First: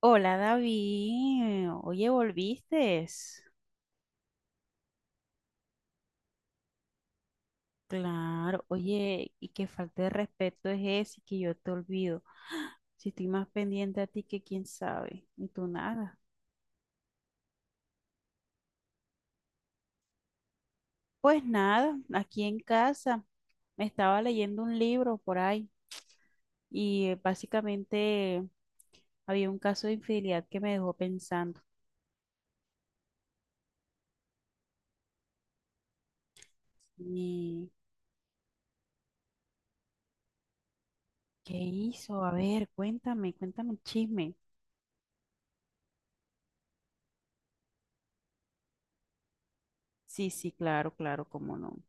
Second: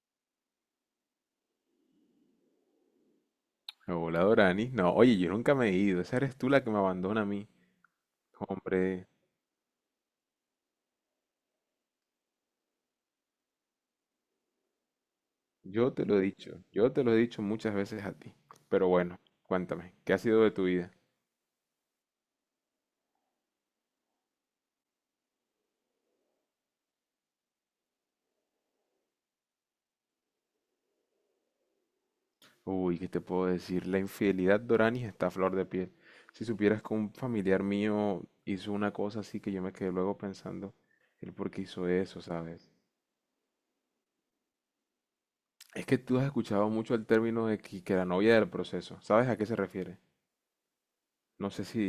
Hola David, oye, ¿volviste? Hola Dorani. No, oye, yo nunca me he ido. Esa eres tú la que me abandona a mí. Claro, Hombre, oye, y qué falta de respeto es ese que yo te olvido. Si estoy más pendiente a ti que quién sabe, y tú yo te nada. lo he dicho. Yo te lo he dicho muchas veces a ti. Pero bueno, cuéntame, ¿qué ha sido de tu vida? Pues nada, aquí en casa me estaba leyendo un libro por ahí y básicamente había un caso de infidelidad que me dejó pensando. Uy, ¿qué te puedo decir? La infidelidad, Dorani, está a flor de piel. Si supieras que un familiar ¿Y mío hizo una cosa así que yo me quedé luego pensando el por qué qué hizo eso, hizo? A ver, ¿sabes? cuéntame, cuéntame el chisme. Es que tú has escuchado mucho el término de que la novia del proceso. ¿Sabes a qué se refiere? Sí, sí, claro, claro, No cómo sé no. si.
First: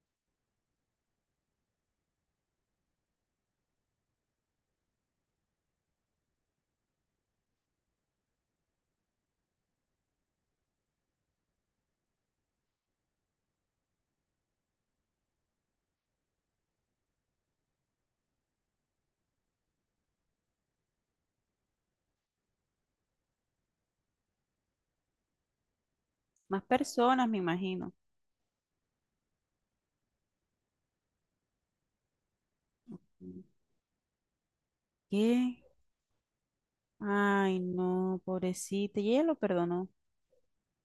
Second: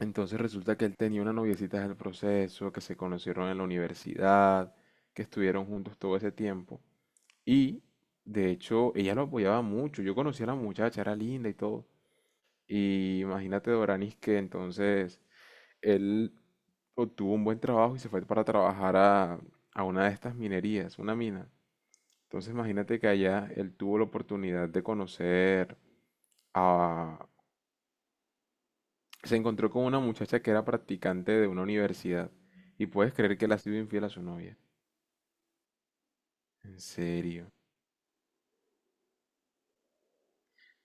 Entonces resulta que él tenía una noviecita del proceso, que se conocieron en la universidad, que estuvieron juntos todo ese tiempo. Y de hecho ella lo apoyaba mucho. Yo conocí a la muchacha, era linda y todo. Y imagínate, Doranis, que entonces él obtuvo un buen trabajo y se fue para trabajar a una de estas minerías, una mina. Entonces imagínate que allá él tuvo la oportunidad de conocer Más personas, a me imagino. Se encontró con una muchacha que era practicante de una universidad y puedes creer que le ha sido infiel a su novia. ¿Qué? En serio. Ay, no, pobrecita. Y ella lo perdonó.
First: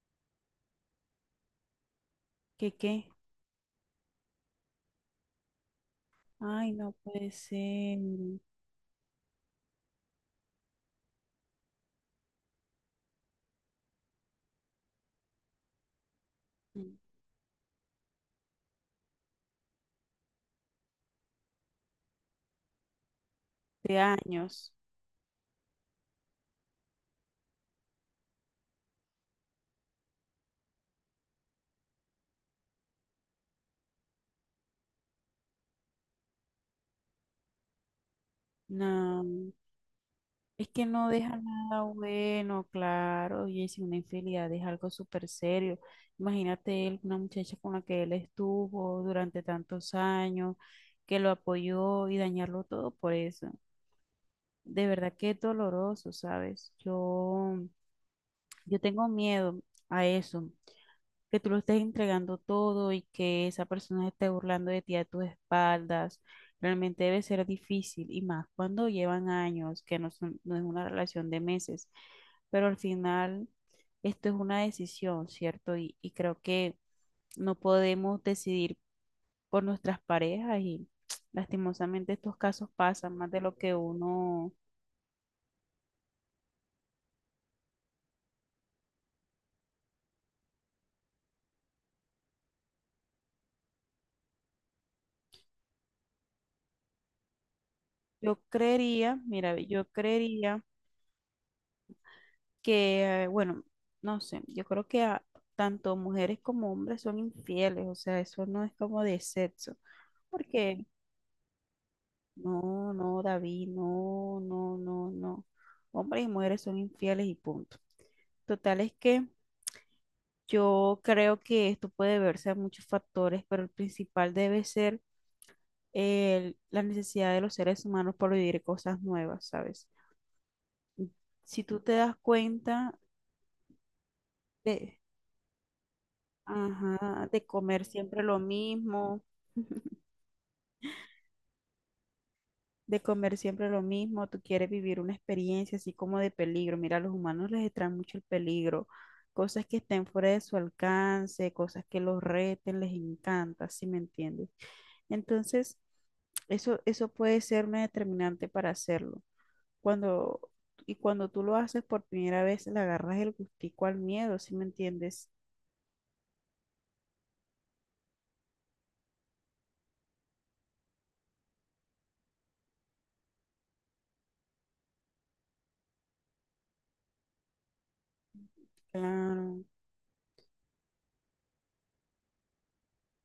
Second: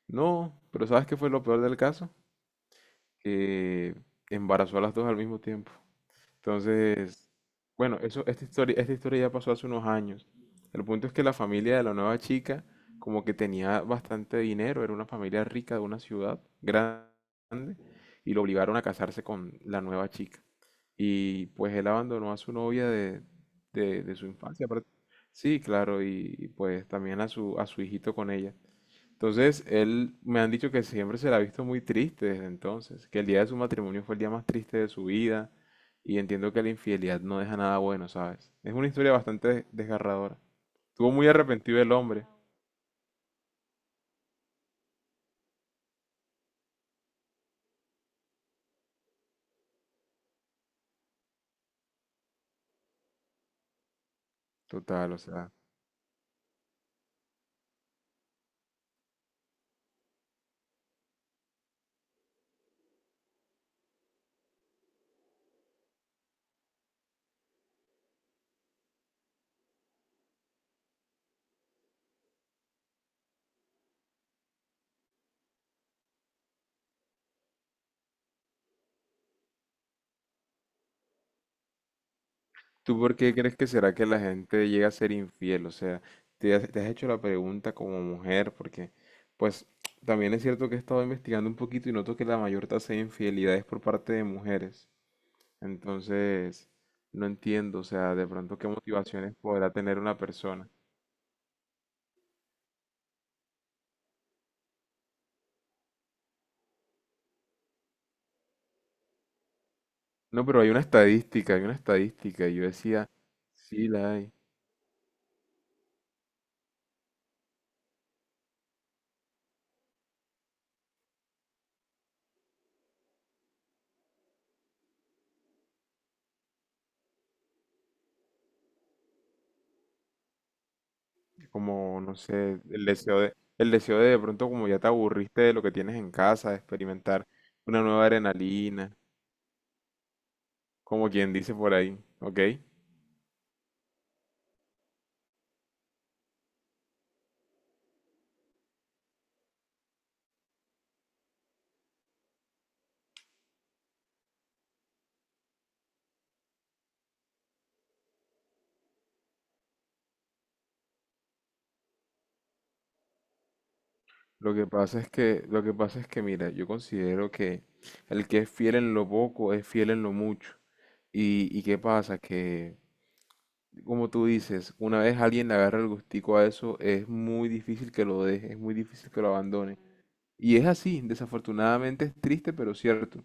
No, pero ¿sabes qué fue lo peor del caso? ¿Qué qué? Que embarazó a las dos al mismo tiempo. Ay, no puede Entonces, ser. bueno, eso, mm, esta historia ya pasó hace unos años. El punto es que la familia de la nueva chica como que tenía bastante dinero, era una familia rica de una ciudad grande y lo obligaron a casarse con la nueva chica. Y pues él abandonó a su novia de, De de- de su infancia. años. Sí, claro, pues también a su hijito con ella. Entonces, él, me han dicho que siempre se la ha visto muy triste desde entonces, que el día de su matrimonio fue el día más triste de su vida, y entiendo que la infidelidad no deja nada bueno, ¿sabes? Es una historia No. bastante desgarradora. Es que no Estuvo muy deja nada arrepentido el hombre. bueno, claro. Y es una infidelidad, es algo súper serio. Imagínate él, una muchacha con la que él estuvo durante tantos años, que lo apoyó y dañarlo todo por eso. De Total, verdad o que es sea. doloroso, ¿sabes? Yo tengo miedo a eso. Que tú lo estés entregando todo y que esa persona se esté burlando de ti a tus espaldas, realmente debe ser difícil y más cuando llevan años, que no, son- no es una relación de meses, pero al final esto es una decisión, ¿cierto? Y creo que no podemos decidir por nuestras parejas y lastimosamente estos casos ¿Tú por pasan más qué de lo crees que que será que la uno, gente llega a ser infiel? O sea, te has hecho la pregunta como mujer, porque pues también es cierto que he estado investigando un poquito y noto que la mayor tasa de infidelidad es por parte de mujeres. Entonces, no entiendo, o sea, de yo pronto qué creería, motivaciones mira, podrá yo tener una creería persona. que, bueno, no sé, yo creo que a- tanto mujeres como hombres son infieles, o sea, eso no es como de sexo, No, pero porque hay una estadística, y yo no, decía, no, David, sí la hay, no, no, no, no, hombres y mujeres son infieles y punto. Total es que yo creo que esto puede verse a muchos factores, pero el principal debe ser el- la necesidad de los seres humanos por vivir cosas nuevas, ¿sabes? Si tú te como, no das sé, cuenta, el deseo de pronto como ya te aburriste de lo que tienes en casa, de experimentar ajá, de una comer nueva siempre lo adrenalina. mismo. Como quien dice por ahí, ¿ok? De comer siempre lo mismo, tú quieres vivir una experiencia así como de peligro. Mira, a los humanos les extrae mucho el peligro, cosas que estén fuera de su alcance, cosas que los reten, les encanta, ¿sí me entiendes? Entonces, eso puede ser una determinante para hacerlo. Cuando, y cuando tú lo haces por primera vez, le agarras el gustico al miedo, Lo ¿sí me que pasa es entiendes? que, lo que pasa es que, mira, yo considero que el que es fiel en lo poco es fiel en lo mucho. Y qué pasa, que, como tú dices, una vez alguien le agarra el gustico a eso, es muy difícil que lo deje, es muy difícil que lo Claro, abandone. Y es así, desafortunadamente es triste, pero cierto.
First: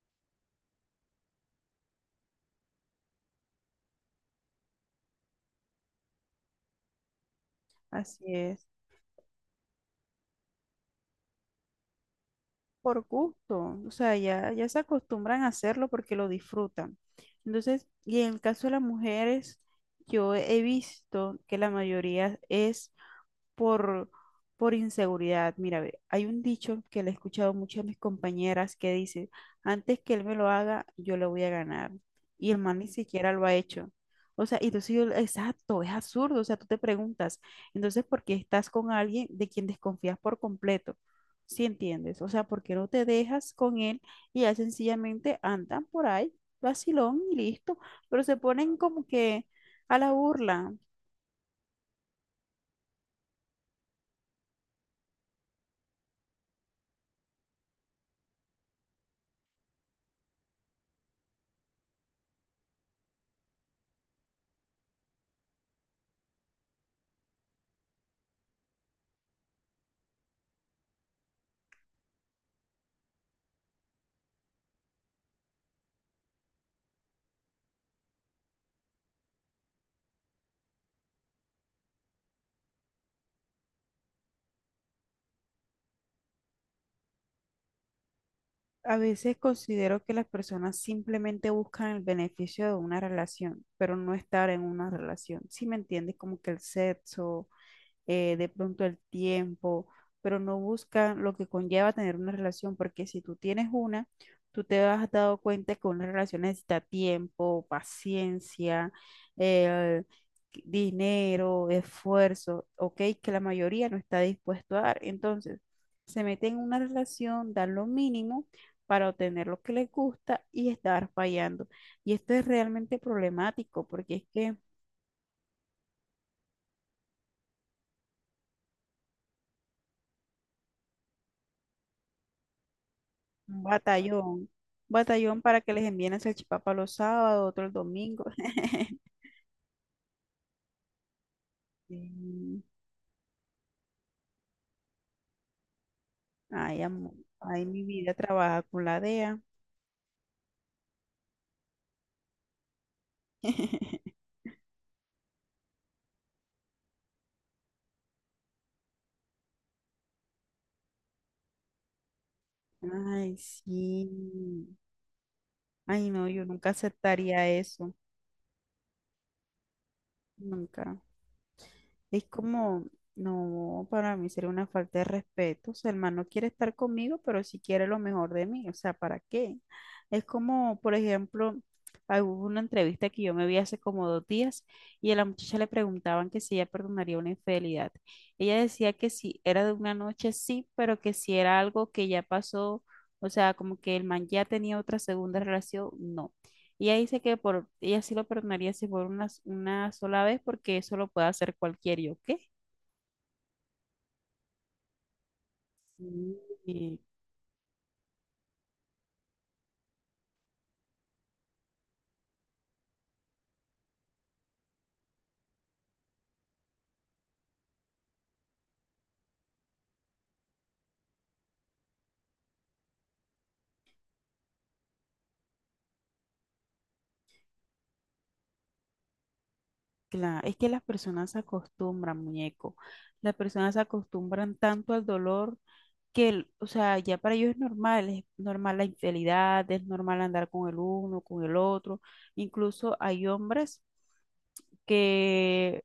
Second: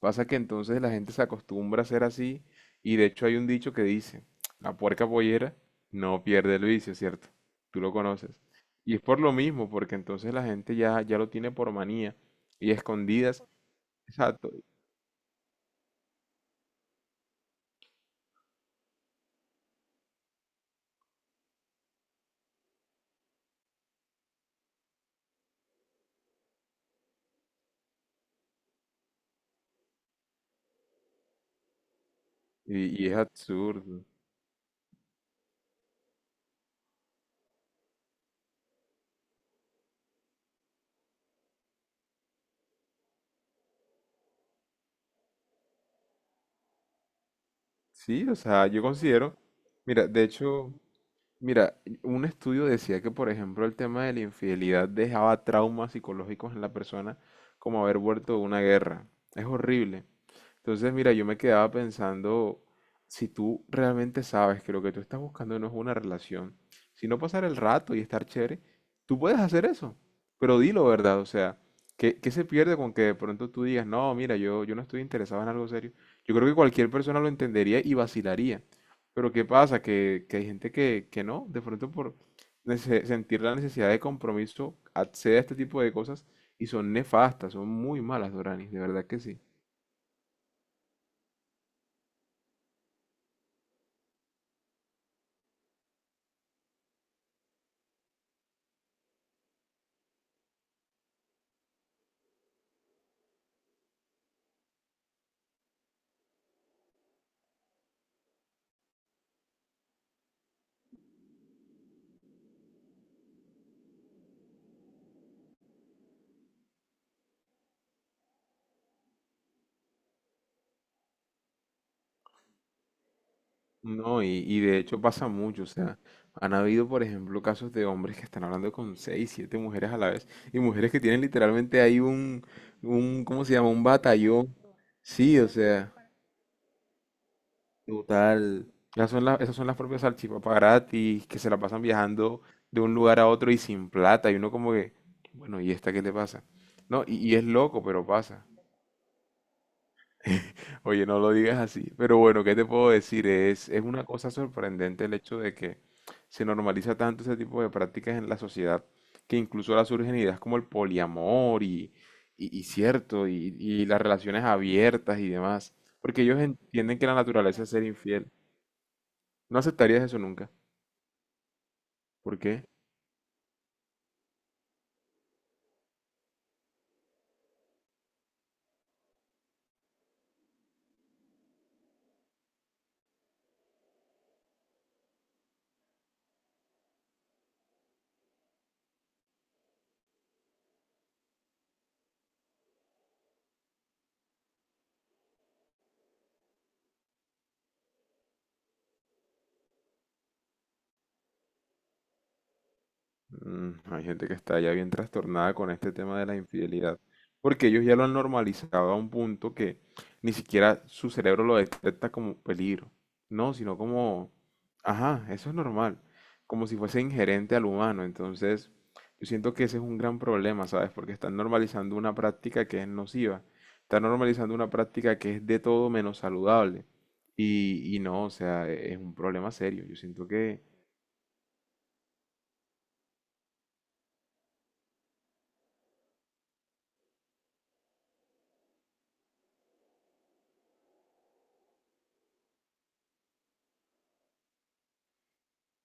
Pasa que entonces la gente se acostumbra a ser así y de hecho hay un dicho que dice, la puerca pollera no pierde el vicio, ¿cierto? Tú lo así conoces. es. Y es por lo mismo, porque entonces la gente ya lo tiene por manía y Por escondidas, gusto, o sea, exacto, ya se acostumbran a hacerlo porque lo disfrutan. Entonces, y en el caso de las mujeres, yo he visto que la mayoría es por, por inseguridad. Mira, ve, hay un dicho que le he escuchado mucho a mis compañeras que dice, antes que él me lo haga, yo le voy a ganar. Y el man ni y es siquiera lo ha hecho. absurdo. O sea, y entonces yo, exacto, es absurdo. O sea, tú te preguntas, entonces, ¿por qué estás con alguien de quien desconfías por completo? ¿Sí entiendes? O sea, ¿por qué no te dejas con él y ya sencillamente andan por ahí, vacilón y listo? Pero Sí, o se sea, ponen yo como considero, que a mira, la de burla. hecho, mira, un estudio decía que, por ejemplo, el tema de la infidelidad dejaba traumas psicológicos en la persona como haber vuelto de una guerra. Es horrible. Entonces, mira, yo me quedaba pensando, si tú realmente sabes que lo que tú estás buscando no es una relación, sino pasar el rato y estar chévere, tú puedes hacer eso, pero dilo, ¿verdad? O sea, ¿qué se pierde con que de pronto tú digas, no, mira, yo no estoy interesado en algo serio? Yo creo que cualquier persona lo entendería y vacilaría. Pero ¿qué pasa? Que hay gente que no, de pronto por sentir la necesidad de compromiso, accede a este tipo de cosas y son nefastas, son muy malas, Doranis, de A verdad que veces sí. considero que las personas simplemente buscan el beneficio de una relación, pero no estar en una relación. Si me entiendes, como que el sexo, de pronto el tiempo, pero no buscan lo que conlleva tener una relación, porque si tú tienes una, tú te has dado cuenta que una relación necesita tiempo, paciencia, eh, dinero, esfuerzo, ok, que la mayoría no está dispuesto a dar. Entonces, se meten en una relación, dan lo mínimo para obtener lo que les gusta y estar fallando. Y esto es realmente problemático porque No, es y, que y de hecho pasa mucho, o sea, han habido, por ejemplo, casos de hombres que están hablando con seis, siete mujeres a la vez, y mujeres que tienen literalmente ahí ¿cómo se un llama? Un batallón. batallón. Sí, Batallón o para que les sea, envíen el salchipapa los sábados, otro el domingo. total. Esas son las propias salchipapas gratis, que se la pasan viajando Sí. de un lugar a otro y sin plata, y uno como que, bueno, ¿y esta qué le pasa? Ay, No, amor. y es Ay, loco, mi pero vida pasa. trabaja con la DEA. Oye, no lo digas así. Pero bueno, ¿qué te puedo decir? Es una cosa sorprendente el hecho de que se normaliza tanto ese tipo de prácticas en la sociedad que incluso ahora surgen ideas como el poliamor y cierto, Ay, y las relaciones sí. abiertas y demás. Ay, Porque no, ellos yo nunca entienden que la aceptaría naturaleza es ser eso. infiel. No aceptarías eso nunca. Nunca. Es ¿Por qué? como, no, para mí sería una falta de respeto. O sea, el man no quiere estar conmigo, pero sí quiere lo mejor de mí. O sea, ¿para qué? Es como, por ejemplo, ah, hubo una entrevista que yo me vi hace como dos días y a la muchacha le preguntaban que si ella perdonaría una infidelidad. Ella decía que si era de una noche, sí, pero que si era algo que ya pasó, o sea, como que el man ya tenía otra segunda relación, no. Y ella dice que por, ella sí lo perdonaría si por una sola vez, porque eso lo puede hacer cualquiera. ¿Yo qué? Mm, hay gente que está ya bien trastornada con este tema de la Sí. infidelidad, porque ellos ya lo han normalizado a un punto que ni siquiera su cerebro lo detecta como peligro, no, sino como, ajá, eso es normal, como si fuese inherente al humano. Entonces, yo siento que ese es un gran problema, ¿sabes? Porque están normalizando una práctica que es nociva, están normalizando una práctica que es de todo menos saludable. Y no, o sea, es un problema serio. Yo siento Claro, es que que las personas se acostumbran, muñeco. Las personas se acostumbran tanto al dolor que, el- o sea, ya para ellos es normal la infidelidad, es normal andar con el uno, con el otro. Incluso hay hombres que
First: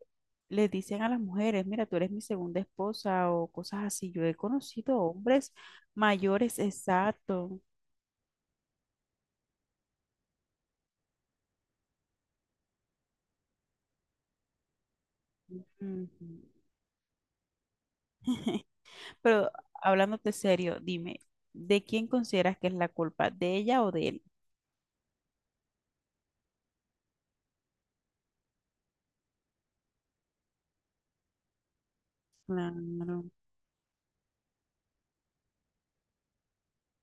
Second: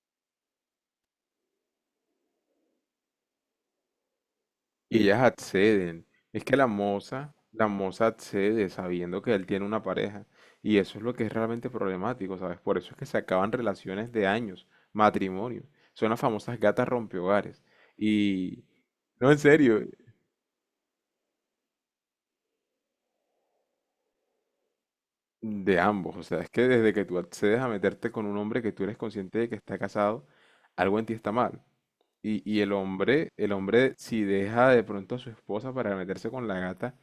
les dicen a las mujeres, mira, tú eres mi segunda esposa o cosas así. Yo he conocido y ellas hombres acceden. Es que mayores, la moza, exacto. la moza accede sabiendo que él tiene una pareja. Y eso es lo que es realmente problemático, ¿sabes? Por eso es que se acaban relaciones de años, matrimonios. Son las Ujú. famosas gatas rompehogares. Y no, en Pero serio, hablándote serio, dime, ¿de quién consideras que es la culpa? ¿De ella o de él? de ambos. O sea, es que desde que tú accedes a meterte con un hombre que tú eres consciente de que está casado, algo en ti está mal. Y Claro, el hombre, si deja de pronto a su esposa para meterse con la gata,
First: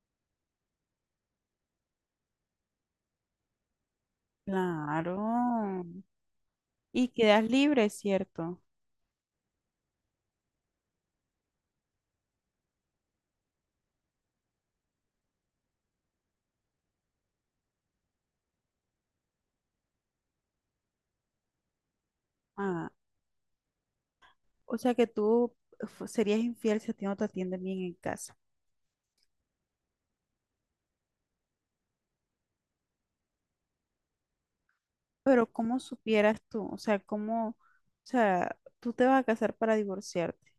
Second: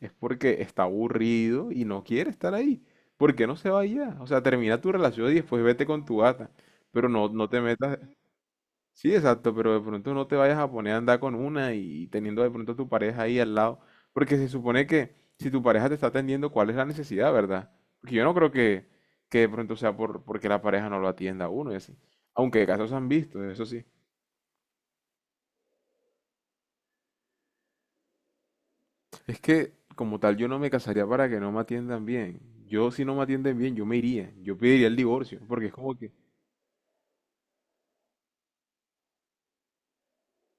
es porque está aburrido y no quiere estar ahí. ¿Por qué no se va ya? O sea, termina tu relación y después claro. vete con tu gata. Y Pero no, quedas no te libre, metas. ¿cierto? Sí, exacto, pero de pronto no te vayas a poner a andar con una y teniendo de pronto a tu pareja ahí al lado. Porque se supone que si tu pareja te está atendiendo, ¿cuál es la necesidad, verdad? Porque yo no creo que de pronto sea por, porque la pareja no lo atienda a uno y así. Aunque Ah, casos se han visto, eso sí. o sea que tú fu- serías infiel si a ti no te atienden bien en casa. Es que, como tal, yo no me casaría para que no me atiendan bien. Yo, si no me atienden bien, yo me iría. Yo pediría el divorcio, Pero porque es ¿cómo como que supieras tú? O sea, ¿cómo? O sea, tú te vas a casar para divorciarte.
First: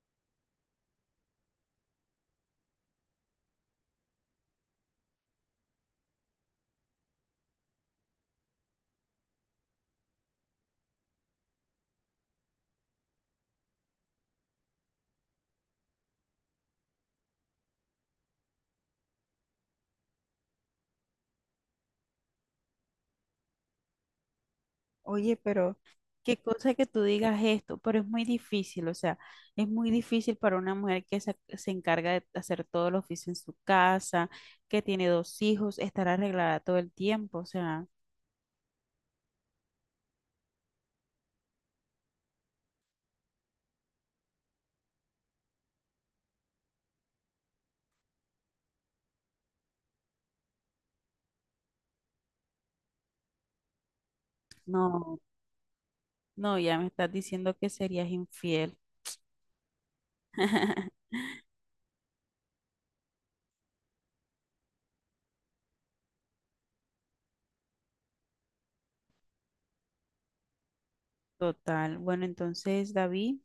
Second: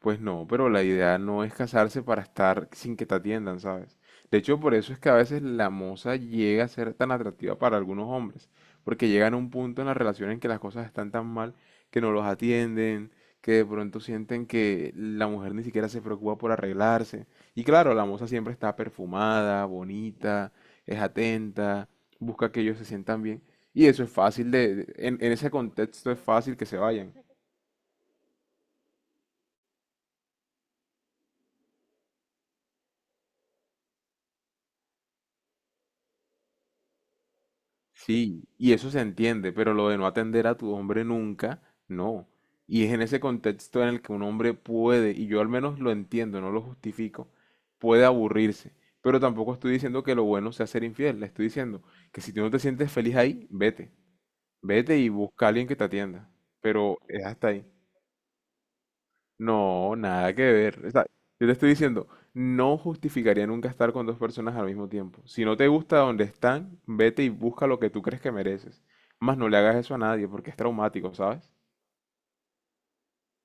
pues no, pero la idea no es casarse para estar sin que te atiendan, ¿sabes? De hecho, por eso es que a veces la moza llega a ser tan atractiva para algunos hombres, porque llegan a un punto en la relación en que las cosas están tan mal que no los atienden, que de pronto sienten que la mujer ni siquiera se preocupa por arreglarse. Y claro, la moza siempre está perfumada, bonita, es atenta, busca que ellos se sientan bien. Y eso es fácil en Oye, ese pero contexto es qué fácil que cosa se que tú vayan. digas esto, pero es muy difícil, o sea, es muy difícil para una mujer que se encarga de hacer todo el oficio en su casa, que tiene dos hijos, estar arreglada todo el tiempo, o sea, Sí, y eso se entiende, pero lo de no atender a tu hombre nunca, no. Y es en ese contexto en el que un hombre puede, y yo al menos lo entiendo, no lo justifico, puede aburrirse. Pero tampoco estoy diciendo que lo bueno sea ser infiel, le estoy diciendo que si tú no te sientes feliz ahí, vete, vete y no, busca a alguien que te atienda. no, ya me Pero estás es hasta diciendo ahí. que serías infiel. No, nada que ver. O sea, yo te estoy diciendo, no justificaría nunca estar con dos personas al mismo tiempo. Si no te gusta donde están, vete y busca lo que tú crees que mereces. Más no le hagas eso a nadie porque es traumático, ¿sabes? Total. Bueno, entonces, David.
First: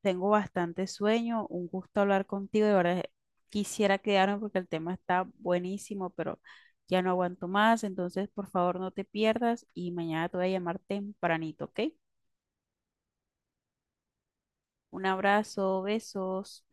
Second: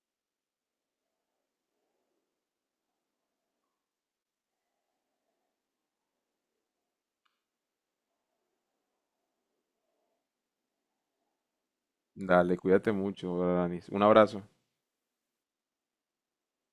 Tengo bastante sueño, un gusto hablar contigo, de verdad quisiera quedarme porque el tema está buenísimo, pero ya no aguanto más, entonces por favor no te pierdas y mañana te voy a llamar tempranito, ¿ok? Dale, cuídate mucho, Danis. Un abrazo. Un abrazo, besos.